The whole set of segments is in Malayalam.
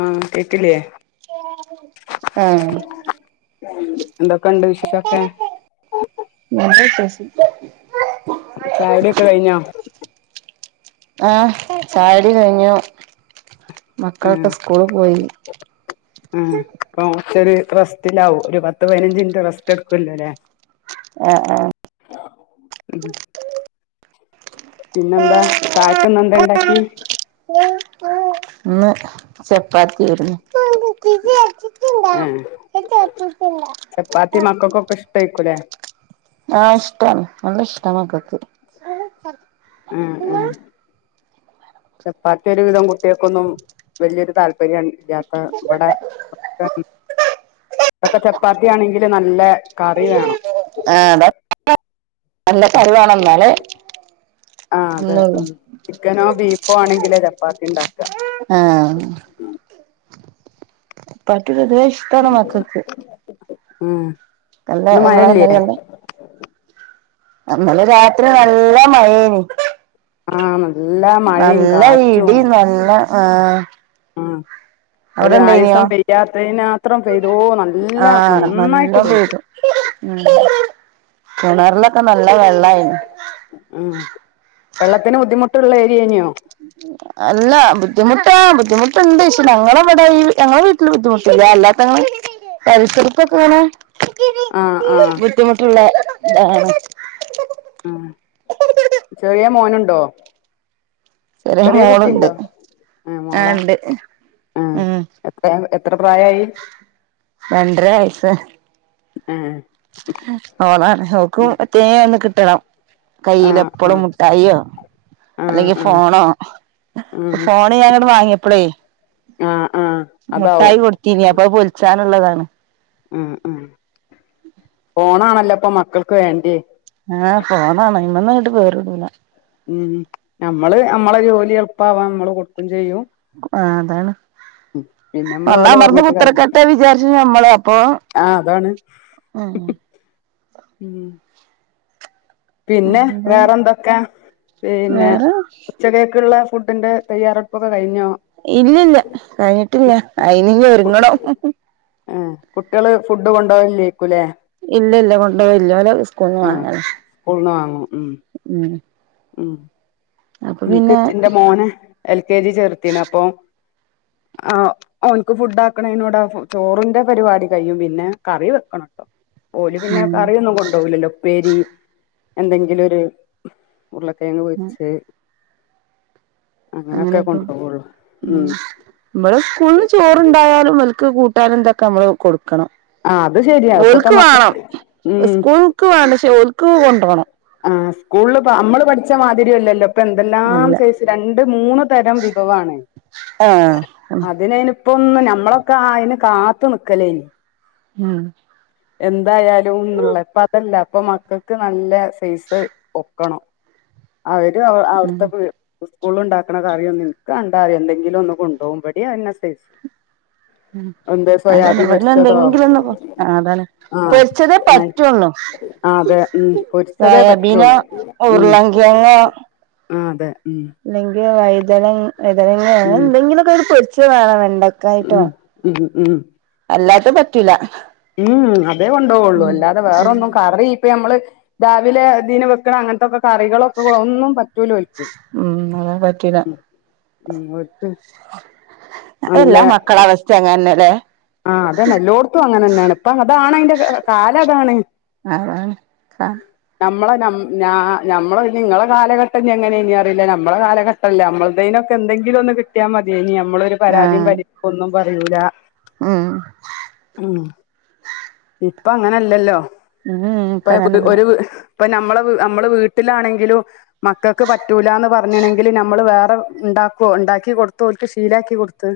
ആഹ് കേക്കില്ലേ ആഹ് ഏഹ് എന്തൊക്കണ്ട് നല്ല വിശേഷം ചായൊടിക്ക കഴിഞ്ഞോ ആഹ് ചായുടി കഴിഞ്ഞു ആഹ് മക്കളൊക്കെ സ്കൂള് പോയി [inaudible] ആഹ് പ്പൊ കൊറച്ചൊരു റസ്റ്റിലാവും ഒരു പത്ത് പതിനഞ്ച് മിനിറ്റ് റെസ്റ്റ് എടുക്കല്ലോ ലേ ആഹ് ആഹ് ഉം പിന്നെന്താ ചായക്ക്ന്ന് എന്താ ണ്ടാക്കി ഇന്ന് ചപ്പാത്തിയാരുന്നു ആഹ് [unintelligible] തായ്ക്കൂല്ലേ? ആഹ് ഇഷ്ടം ഒന്ന് ഇഷ്ടങ്ങൾക്ക് ഒത്തിരി ഉം ഉം ചപ്പാത്തിയൊന്നുംഒരു വിധം കുട്ടികക്കൊന്നും വലിയ ഒരു താല്പര്യ [unintelligible] ഇതൊക്കെ ചപ്പാത്തിയാണെങ്കിൽ നല്ല കറി വേണം. ആഹ് [unintelligible] കറി വേണം എന്നാല് ആഹ് അതെ ഉം ചിക്കനോ ബീഫോ ആണെങ്കില് ചപ്പാത്തി ഉണ്ടാക്കുക. ആഹ് [unintelligible] ഇഷ്ടമാണ് മക്കൾക്ക് ഉം. ഇന്ന് മഴയില്ലേ [unintelligible] നമ്മള് രാത്രി നല്ല മഴയേനി ആഹ് നല്ല മഴയും നല്ല കാറ്റും ഇടിയു നല്ല ആ ഉം. ഒരു അവിടെ ഇണ്ടായിനോ ആയസം പെയ്യാത്തതിനന്ത്രം പെയ്തുനല്ല ആഹ് നന്നായിട്ട് നല്ലോം പെയ്തു. ഉം കിണറിലൊക്കെ നല്ല വെള്ളയിരുന്നു. ഉം വെള്ളത്തിന് ബുദ്ധിമുട്ടുള്ള ഏരിയേനോ? അല്ല ബുദ്ധിമുട്ടാ ബുദ്ധിമുട്ടുണ്ട് ഞങ്ങളെ ഇവിടെ ഈ ഞങ്ങളടെ വീട്ടില് ബുദ്ധിമുട്ടില്ല. അല്ലാത്തങ്ങള് [unintelligible] ആഹ് ആഹ് ബുദ്ധിമുട്ട് ഉള്ളേ അഹ് ഉം ചെറിയ മോനുണ്ടോ? ചെറിയ കുട്ടിയുണ്ടോ? ഏ ആ മോളാ ഇണ്ട് ഉം എത്ര എത്ര പ്രായ യായി? രണ്ടര വയസ് ആയി ആഹ് ഓളാ ആണ് ഓക്ക് പ്രത്യേകം ഒന്ന് കിട്ടണം. ആഹ് കയ്യിൽഎപ്പഴും ആഹ് മുട്ടായിയോ ആഹ് അല്ലെങ്കി ആഹ് ഫോണോ ഉം ഫോൺ ഞാനൊന്ന് വാങ്ങിയപ്പോളേ ആഹ് ആഹ് അതാവും മുട്ടായി കൊടുത്തീനി അപ്പൊ പൊലിച്ചാനുള്ളതാണ്. ഉം ഉം ഫോണാണല്ലോ ഇപ്പൊ മക്കൾക്ക് വേണ്ടിയേ. ആഹ് ഫോണാണ് അതിമേ ഇങ്ങട്ട് കേറു ഇല്ല. ഉം നമ്മള് നമ്മടെ ജോലി എളുപ്പവാൻ നമ്മള് കൊടുക്കയും ചെയ്യും. ആഹ് അതാണ്. ഉം പിന്നെ നമ്മള് ഓലെ ഒന്നമർന്ന് പറഞ്ഞിട്ട് കാര്യ കുത്തിരിക്കട്ടെവിചാരിച്ച് നമ്മള് അപ്പൊ ആഹ് അതാണ് ഉം ഉം പിന്നെ എന്ത് വേറെ എന്തൊക്കെയാ? പിന്നെ വേറെ ഉച്ചക്കേക്കുള്ള ഫുഡിന്റെ തയ്യാറെടുപ്പൊക്കെ കഴിഞ്ഞോ? ഇല്ലില്ല കഴിഞ്ഞിട്ടില്ല അയിനി ഒരുങ്ങണം. ആഹ് കുട്ടികള് ഫുഡ് കൊണ്ടപോകില്ലായിരിക്കും അല്ലേ? ഇല്ലില്ല കൊണ്ടുപോയില്ല പോലെ ഓല് സ്കൂൾന്ന് വാങ്ങല് സ്കൂളിന്ന് വാങ്ങും. ഉം. ഉം ഉം അപ്പൊ എനിക്ക് പിന്നെ എന്റെ മോനേ എൽ കെ ജി ചേർത്തിണ് അപ്പൊ ആ ഓനിക്ക് ഫുഡ് ആക്കണോടെ ചോറിന്റെ പരിപാടി കഴിയും. പിന്നെ കറി വെക്കണംട്ടോ. ഓല് പിന്നെ ഉം കറിയൊന്നും കൊണ്ടോവൂലല്ലോ ഉപ്പേരി എന്തെങ്കിലും ഒര് ഉരുളക്കേങ്ങ് പൊര്ച്ച് അങ്ങനെക്കാെ കൊണ്ടുപോവുള്ളു ഉം ഇവടെ സ്കൂൾല് ചോറ്ണ്ടായാലും ഇവൽക്ക് കൂട്ടാനും ഇന്തൊക്കെ അമ്മള് കൊടുക്കണം ആ അത് ശരിയാ ഇപ്പത്തെ ഇവൽക്ക് വാണം മക്കൾക്ക് ഉം സ്കൂൾക്ക് വേണ്ട ക്ഷേ ഓല്ക്ക് കൊണ്ടാേണം ആഹ് സ്കൂൾല് പ്പ അമ്മള് പഠിച്ച മാതിരിയല്ലല്ലോ ഇപ് ഇപ്പ എന്തെല്ലാം അല്ല സൈസ് രണ്ട് മൂന്ന് തരം വിഭവാണ് ആഹ് അതിനയ്ന്പ്പം ഒന്ന് ഞമ്മളൊക്കെ അയിന് കാത്ത് നിക്കലേയിനി ഉം എന്തായാലും ന്ന്ള്ള ഇപ്പ അതല്ല ഇപ്പൊ മക്കക്ക് നല്ല സൈസ് ഒക്കണം അവര് അവ ഉം അവ്ട്ത്തെ പ് സ്കൂൾല്ഇണ്ടാക്ക്ണ കറിയൊന്നും ഇൻക്കാണ്ടാറയും എന്തെങ്കിലും ഒന്ന് കൊണ്ടാേവും ഇവടിം അഅന്നെ സ്ഥിതി അതന്നെ പൊരിച്ചതോ ഇവട്ന്നെന്തെങ്കിലും ഒന്ന് ആഹ് അതാണ് ആഹ് പൊര്ച്ചതേ ആഹ് പറ്റൊള്ളു ആഹ് അതെ ഉം പൊരിച്ചതേ പറ്റാെള്ളൂ ഉം ഉരുളങ്കിഴങ്ങോ ഉം അതെ ഉം അല്ലെങ്കി വൈതന വൈതനങ്ങെ അങ്ങനെ ഉം എന്തെങ്കിലൊക്കാെര് പൊരിച്ചെ വേണം വെണ്ടക് ഉം ഉം ഉം അല്ലാത്ത പറ്റൂല ഹ്ഹും അതേ കൊണ്ടോവൊള്ളു അല്ലാതെ വേറൊന്നും കറി ഇപ്പ നമ്മള് രാവിലെ ഇതീന് വെക്ക്ണ അങ്ങൻത്തൊക്കെ കറികളൊക്കെ ഒന്നും പറ്റ് റ്റൂല ഓൽക്ക്‌ ഉം അത് പറ്റൂല ഉം ഓൽക്ക് നല്ല അഎല്ലാ മക്കള അവസ്ഥ അങ്ങനന്നെല്ലേ ആഹ് അതെന്നെ എല്ലോട്ത്തും അങ്ങനെന്നെയാണ് ഇപ്പം അതാണ് അയ്ന്റെ കാലം അതാണ് അആണ് ആഹ് നമ്മളെ ഞം നാ നമ്മള് പിന്നിം ഇങ്ങളെ കാലഘട്ടഞെ എങ്ങനേനി അറിയില്ല നമ്മളെ കാലഘട്ട് അല്ല നമ്മൾതേനൊക്കെ എന്തെങ്കിലും ഒന്ന് കിട്ട്യാ മതിയേനി നമ്മളൊരു പരാതിയും ആഹ് പരിപ്പ് ഒന്നും പറയൂലാ ഉം ഉം ഇപ്പ അങ്ങനെ അല്ലല്ലോ ഉം ഇപ്പ നമ്മക്ക് അങ്ങനല്ല ഒരു വ് ഇപ്പ നമ്മളെ വ് നമ്മള് വീട്ടിലാണെങ്കിലും മക്കക്ക് പറ്റൂലാന്ന് പറഞ്ഞ്ണെങ്കില് നമ്മള് വേറെ ഇണ്ടാക്കോ ഇണ്ടാക്കി കൊട്ത്തു ഓൽക്ക് ശീലാക്കി കൊട്- ത്ത്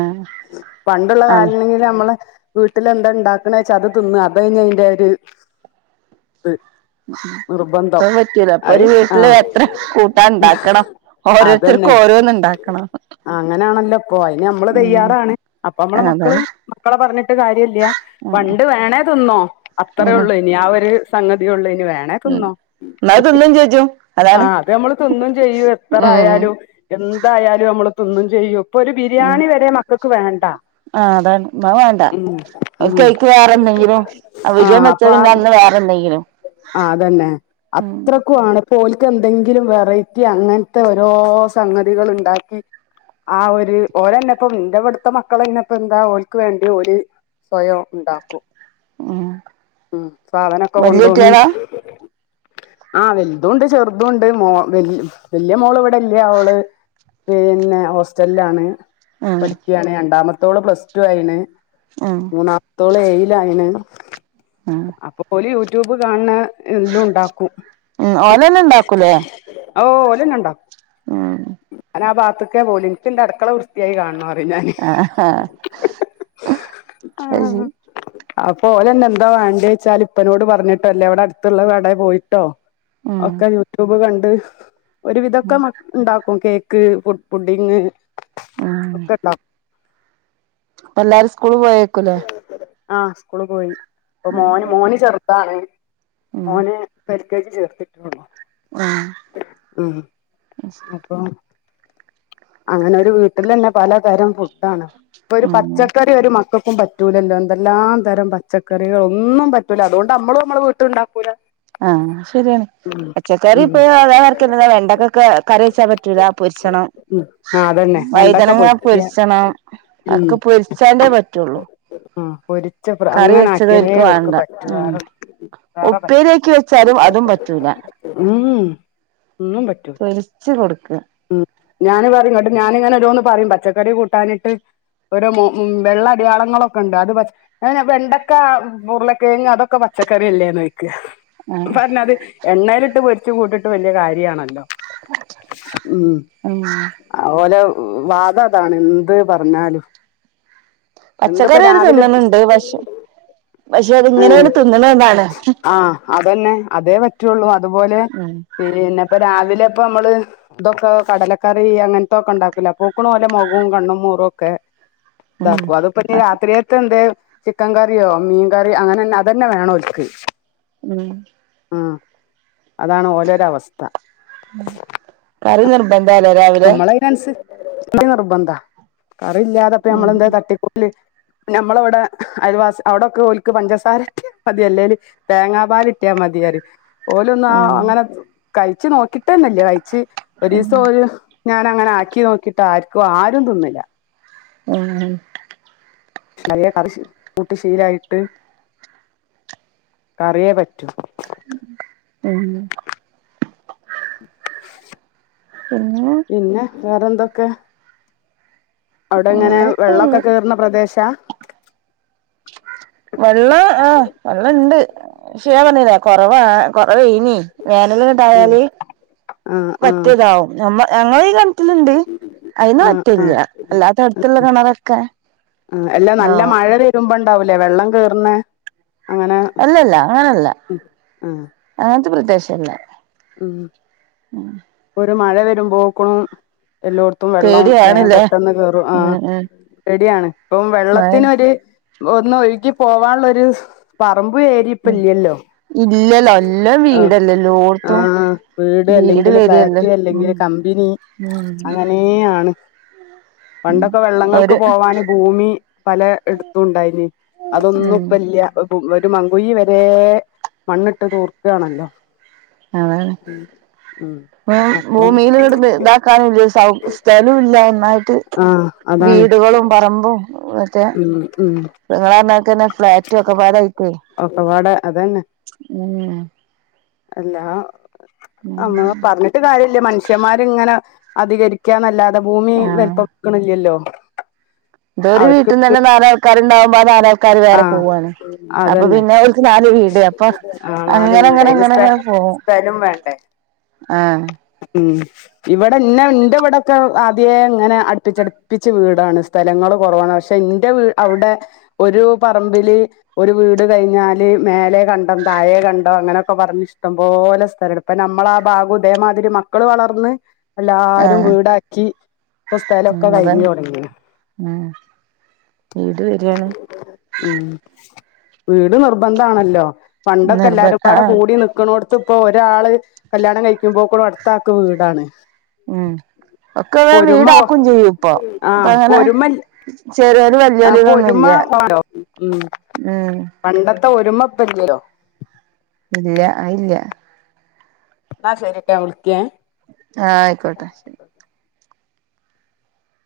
ആഹ് പണ്ട്ള്ള കാല്ണെങ്കില് നമ്മള് വീട്ടില് എന്താ ഇണ്ടാ ക്ക്ണേച്ചാ അത് തിന്നാ അതയ്നി അയ്ന്റെ ഒരു ഇത് നിർബന്ധം ഇപ്പ്ൾഅ് പറ്റൂല അത് ഇപ്പൊഒരു വീട്ടില് ആഹ് എത്ര കൂട്ടാൻ ഇണ്ടാക്കണം അതന്നെ ഓരോര്ത്തർക്കും ഓരോന്ന് ഇണ്ടാക്കണം അങ്ങനാണല്ലോ ഇപ്പൊ അയിന് നമ്മള് തയ്യാറാണ് അപ്പ അമ്മളെ മക്കള് അതാണ് മക്കളെ പറഞ്ഞ്ട്ട് കാര്യല്ല ഉം പണ്ട് വേണേ തിന്നോ അത്രേ ഉം ഒള്ളേനി ആ ഒരു സംഗതിയ ഒള്ളേനി വേണ ഉം ണേതിന്നോ എന്നാ തിന്നും ചോജും അതാണ് ആഹ് അത് നമ്മള് തിന്നും ചെയ്യും എത്ര ഉം ആയാലും എന്തായാലും അമ്മള് തിന്നും ചെയ്യും ഇപ്പൊ ഒരു ഉം ബിരിയാണി വരെ മക്കക്ക് വേണ്ട ആ അതാണ് എന്നാ വേണ്ട ഉം ഓൽക്ക് ഉം അയ്ക്ക് വേറെ എന്തെങ്കിലും അവിരിയൻ ആഹ് വെച്ച അപ്പൊ ആ പിന്നെ അന്ന് വേറെ എന്തെങ്കിലും ആഹ് അതന്നെ ഉം അത്രക് ക്കും ആണ് ഇപ്പ ഓൽക്ക്‌ പ്പോ എന്തെങ്കിലും വെറൈറ്റി അങ്ങൻത്തെ ഓരോ സംഗതികള് ഇണ്ടാക്കി ആ ഒര് ഓരന്നെപ്പ ഇന്റെ ഇവട്ത്തെ മക്കളയ്നപ്പന്താ ഓൽക്ക് വേണ്ടി ഓല് സ്വയം ഇണ്ടാക്കും ഉം ഉം സാധനൊക്കെ വല്യ കൊണ്ടോന്ന് കുട്ടികളാ ആഹ് വൽതൂണ്ട് ചെറുതൂണ്ട് മോ വൽ വല്ല്യ മോള് ഇവിടെല്ല ഓള് പിന്നെ ഹോസ്റ്റൽലാണ് ഉം പഠിക്ക്യയാണ് രണ്ടാമത്തോള് പ്ലസ് ടു ആയിണ് ആഹ് മൂന്നാമത്തോള് ഏഴിലായിണ് ആഹ് അപ്പോ ഓല് യൂട്യൂബ് കാണ്ണ എല്ലാം ഉണ്ടാക്കും ഉം ഓല് തന്നെ ഉണ്ടാക്കൂലേ ഓഹ് ഓലന്നേ ഉണ്ടാകും ഏഹ് ഞാന് ആ ഭാഗത്തേക്കേ പോലെ, എനിക്ക് എന്റെ അടുക്കള വൃത്തിയായി കാണണം. പറയും ഞാന് ആഹ് ആ അത് ശരി അപ്പോ ഓര്ന്നെന്താ വേണ്ടി വെച്ചാൽ ഇപ്പനോട് പറഞ്ഞിട്ടോ അല്ലേ ഇവിടെ അടുത്തുള്ള കടയിൽ പോയിട്ടോ ഉം ഒക്കെ യൂട്യൂബ് കണ്ട് ഒരു വിധം ഒക്കെ ഉം ഉണ്ടാക്കും കേക്ക് പു പുഡിങ് ഉം ഒക്കെ ഉണ്ടാക്കും എല്ലാരും സ്കൂള്ല് പോയേക്കുല്ലേ ആഹ് സ്കൂള് പോയി. അപ്പൊ മോന് മോന് ചെറുതാണ് ഉം മോന് ചേർത്തിട്ട് ഒള്ളു ആഹ് മം അപ്പൊ അങ്ങനെ ഒരു വീട്ടിൽ തന്നെ പലതരം ഫുഡാണ്. ഇപ്പൊ ഒരു ആഹ് പച്ചക്കറി ഒരു മക്കൾക്കും പറ്റൂലല്ലോ എന്തെല്ലാം തരം പച്ചക്കറികള് ഒന്നും പറ്റൂല അതുകൊണ്ട് നമ്മള് നമ്മളെ വീട്ടിലുണ്ടാക്കു ക്കൂല ആഹ് ശരിയാണ് പച്ചക്കറി ഉം ഇപ്പോ അതാമാതിരി തന്നെ വർക് വെണ്ടക്കൊക്കെ കറി വെച്ചാൻ പറ്റൂല പൊരിച്ചണം ഉം ആ അതന്നെ വെണ്ടക്ക വഴുതനങ്ങ പൊരിക്ക പൊരിച്ചണം, അതൊക്കെ പൊരിച്ചാണ്ടേ പറ്റുള്ളൂ ആഹ് പൊരിച്ച കറി വെച്ചത് അങ്ങനാക്കിയതെ ഓൽക്ക് ഒര്ക്ക് പറ്റുള്ളൂ ഉപ്പേരിആക്കിവെച്ചാലും അതും പറ്റൂല ഉം ഉും ഒന്നുംപറ്റും രിച്ച് കൊടുക്കുക ഞാന് പറയും ഇങ്ങട്ട് ഞാനിങ്ങനെ ഓരോന്ന് പറയും പച്ചക്കറി കൂട്ടാഞ്ഞിട്ട് ഒരോ മം വെള്ളഅടയാളങ്ങളൊക്കെ ഉണ്ട് അത് പറ്റ് അങ്ങന വെണ്ടക്കാ, ഉരുളക്കിഴങ്ങ് അതൊക്കെ പച്ചക്കറി അല്ലേന്ന് ചോദിക്കുവാ അപ്പൊ ആഹ് പറഞ്ഞത് എണ്ണയിലിട്ട് പൊരിച്ച് കൂട്ടിട്ട് വലിയ കാര്യമാണല്ലോ ഉം മം ഓറെ വാദം അതാണ് എന്ത് പറഞ്ഞാലും എന്താപ്പൊ പച്ചക്കറി ഓല് രാവിലെ തിന്ന്ണണ്ട് പക്ഷെ പക്ഷെ ആഹ് അതിങ്ങനെയാണ് തിന്ന്ണതാണ് ആഹ് ആ അതന്നെ അതേ പറ്റുള്ളൂ അതുപോലെ ഉം പിന്നെ എപ്പോ രാവിലെ ഇപ്പോ നമ്മള് ഇതൊക്ക കടലക് കറി അങ്ങനത്തൊക്കെ ഉണ്ടാക്കൂലെ. അപ്പൊക്കണ് ഓലെ മുഖവും കണ്ണും മോറും ഒക്കെ ഉം ഇതാകും അതിപ്പോ ഇനി രാത്രിക്ക് എന്താ ചിക്കൻ കറിയോ, മീൻ കറിയോ അങ്ങനെന്നെ അതന്നെ വേണം ഓർക്. ഉം മം അതാണ് ഓരെ ഒര്അവസ്ഥ കറി നിർബന്ധമാണല്ലോ രാവിലെ [unintelligible] നിർബന്ധ കറി ഇല്ലാതിപ്പോ നമ്മള് ഉം എന്താ തട്ടിക്കൂട്ട് അപ്പൊ നമ്മളവിടെ അയൽവാസ് അവിടെയൊക്കെ ഒലക്ക് പഞ്ചസാര മതി അല്ലേല് തേങ്ങാപാല് കിട്ടിയ മതി പറയും. ഓല് ഒന്ന് ആ ഉം അങ്ങനെ കഴിച്ചു നോക്കിട്ടേന്നല്ല. കഴിച്ച് ഒരു ദിവസം ഓര് ഞാൻ അങ്ങനെ ആക്കി നോക്കിട്ട് ആർക്കും ആരും തിന്നില്ല ഉം നല്ല കറി ശീ കൂട്ടി ശീലായിട്ട് കറിയേ പറ്റൂ ഉം ഉമ്മ് പിന്നെ വേറെന്തൊക്കെ അവിടെ ഇങ്ങനെ വേറെക്കെ വെള്ളമൊക്കെ ഉള്ളു കയറുന്ന പ്രദേശാ വെള്ളം ആഹ വെള്ളം ഇണ്ട് പക്ഷേ ഞാൻ പറഞ്ഞില്ലാ കുറവാനാണ് കുറവാനെ ഇനി വേനൽ ആഹ് പാല് ആഹ് ആഹ് വറ്റിതാവും നമ്മ ഞങ്ങളീ കീ ണ്ട് അതിന് ആഹ് വറ്റലില്ല ആഹ് അല്ലാത്തടുത്തുള്ള കിണറൊക്കെ ഉ എല്ലാം നല്ല ഇതാവും മഴ വരുമ്പോണ്ടാവൂലേ വെള്ളം കേർണഅങ്ങനെ അല്ലല്ല അങ്ങനെയല്ല അങ്ങനത്തെ പ്രദേശം അല്ല ഉം ഒരു മഴ വരുമ്പോക്കണ എല്ലോടത്തും വെള്ളം വേൻ പേടിയാണ്ല്ലേ പെട്ടെന്ന് കയറും ആ ഉം ഉം ശരിയാണ് പ്പം മഴ വെള്ളത്തിനൊരു ഒന്ന് ഒഴുകി പോവാനുള്ളൊരു പറമ്പു ഏരി'പ്പ ഉം ഇൽയല്ലോ ഇല്ലല്ലോ എല്ലാം ആ വീടല്ലേ എല്ലോട്ത്തും ഹ വീട് അല്ലെങ്കിൽ വരല്ലേ ഫ്ളാറ്റ് അല്ലെങ്കിൽ ഉം കമ്പിനി ഉം അങ്ങനെയ ആണ് ഉം പണ്ടൊക്കെ വെള്ളങ്ങൾക്ക് ഒരു പോവാന് ഭൂമി പല എടുത്തുംണ്ടായിന് അതൊന്നും ഉം ഇപ്പല്ല ഒരു മങ്കുയി വരെ മണ്ണിട്ട് തൂർക്കാണല്ലോ അതന്നെ ഉം ഭൂ അപ്പൊ ഭൂമിൽ ഇങ്ങട്ട് ഇതാക്കാന സൗ സ്ഥലം ഇല്ല ഒന്നായിട്ട് ആഹ അഹ വീടുകളും, പറമ്പും ഉം ഉം അതെ മാരിക്കന്നെ ഫ്ലാറ്റും ഒക്കെ പ്പാടെ ആയിട്ടേ ഒക്കപാടെ അതന്നെ. അതന്നെ അല്ല നമ്മ പറഞ്ഞിട്ട് കാര്യല്ല, മനുഷ്യന്മാരി ഇങ്ങനെ അധികരിക്കാന്നല്ലാതെ ഭൂമി വെലുപ്പ ആഹ് വെക്കണില്ലല്ലോ. ഇതൊര് അവർക്ക് വീട്ടന്ന്ന്നെ നാൾക്കാരുണ്ടാക്മ്പോ ആ നാലാ കാര് വേറെ ആഹ് പോവുവാണ് അപ്പൊ അതന്നെ പിന്നെ അവർക്ക് നാല് വീട് അപ്പൊ ആഹ് നാല് അങ്ങനെ വീട് അങ്ങനെ അയിന് അങ്ങനെ സ്ഥ അങ്ങനെ പോവും. സ്ഥലം വേണ്ടേ? ആഹ ഉം ഇവിടെ ഇന്നെ എന്റെ ഇവിടെക്കെ ആദ്യേ ഇങ്ങനെ അടുപ്പിച്ചടുപ്പിച്ച് വീടാണ്. സ്ഥലങ്ങള് കുറവാണ് പക്ഷെ എന്റെ അവ്ടെ ഒരു പറമ്പില് ഒരു വീട് കഴിഞ്ഞാല് മേലെ കണ്ടോ തായെ കണ്ടോ അങ്ങനെയൊക്കെ പറഞ്ഞ ഇഷ്ടംപോലെ സ്ഥലം അപ്പൊ നമ്മളാ ഭാഗം ഇതേമാതിരി മക്കള് വളർന്ന് എല്ലാരും ആഹ് വീടാക്കി പ്പൊ ഉം സ്ഥലൊക്കെ കഴിഞ്ഞു അതാണ് തുടങ്ങിന് ഉം വീട് വരിയാണ്. ഉം വീട് നിർബന്ധമാണല്ലോ, പണ്ടൊക്കെ നിർബ എല്ലാരുംപാടെ ആഹ് കൂടി നിക്കണോട് ത്തിപ്പോ ഒരാള് കല്യാണം കഴിക്കുമ്പോക്ക്ന് അടുത്താക്ക് വീടാണ് ഉം ഒക്കെ വെ പൊരുമ വീടാക്കും ചെയ്യും ഇപ്പൊ അപ്പ ആഹ് അങ്ങനെ പൊരുമ ചെറിയോല് ആ വലിയോല് തൊന്നു പൊരുമ ൽയ്യ വേണോ ഉം പണ്ടത്തെ ഒരുമപ്പല്ലല്ലോ ഇല്ല അഹ്ഇല്ല. എന്നാ ശെരിട്ടൊ വിളിക്കേ ആഹ ആയിക്കോട്ടെ ശരി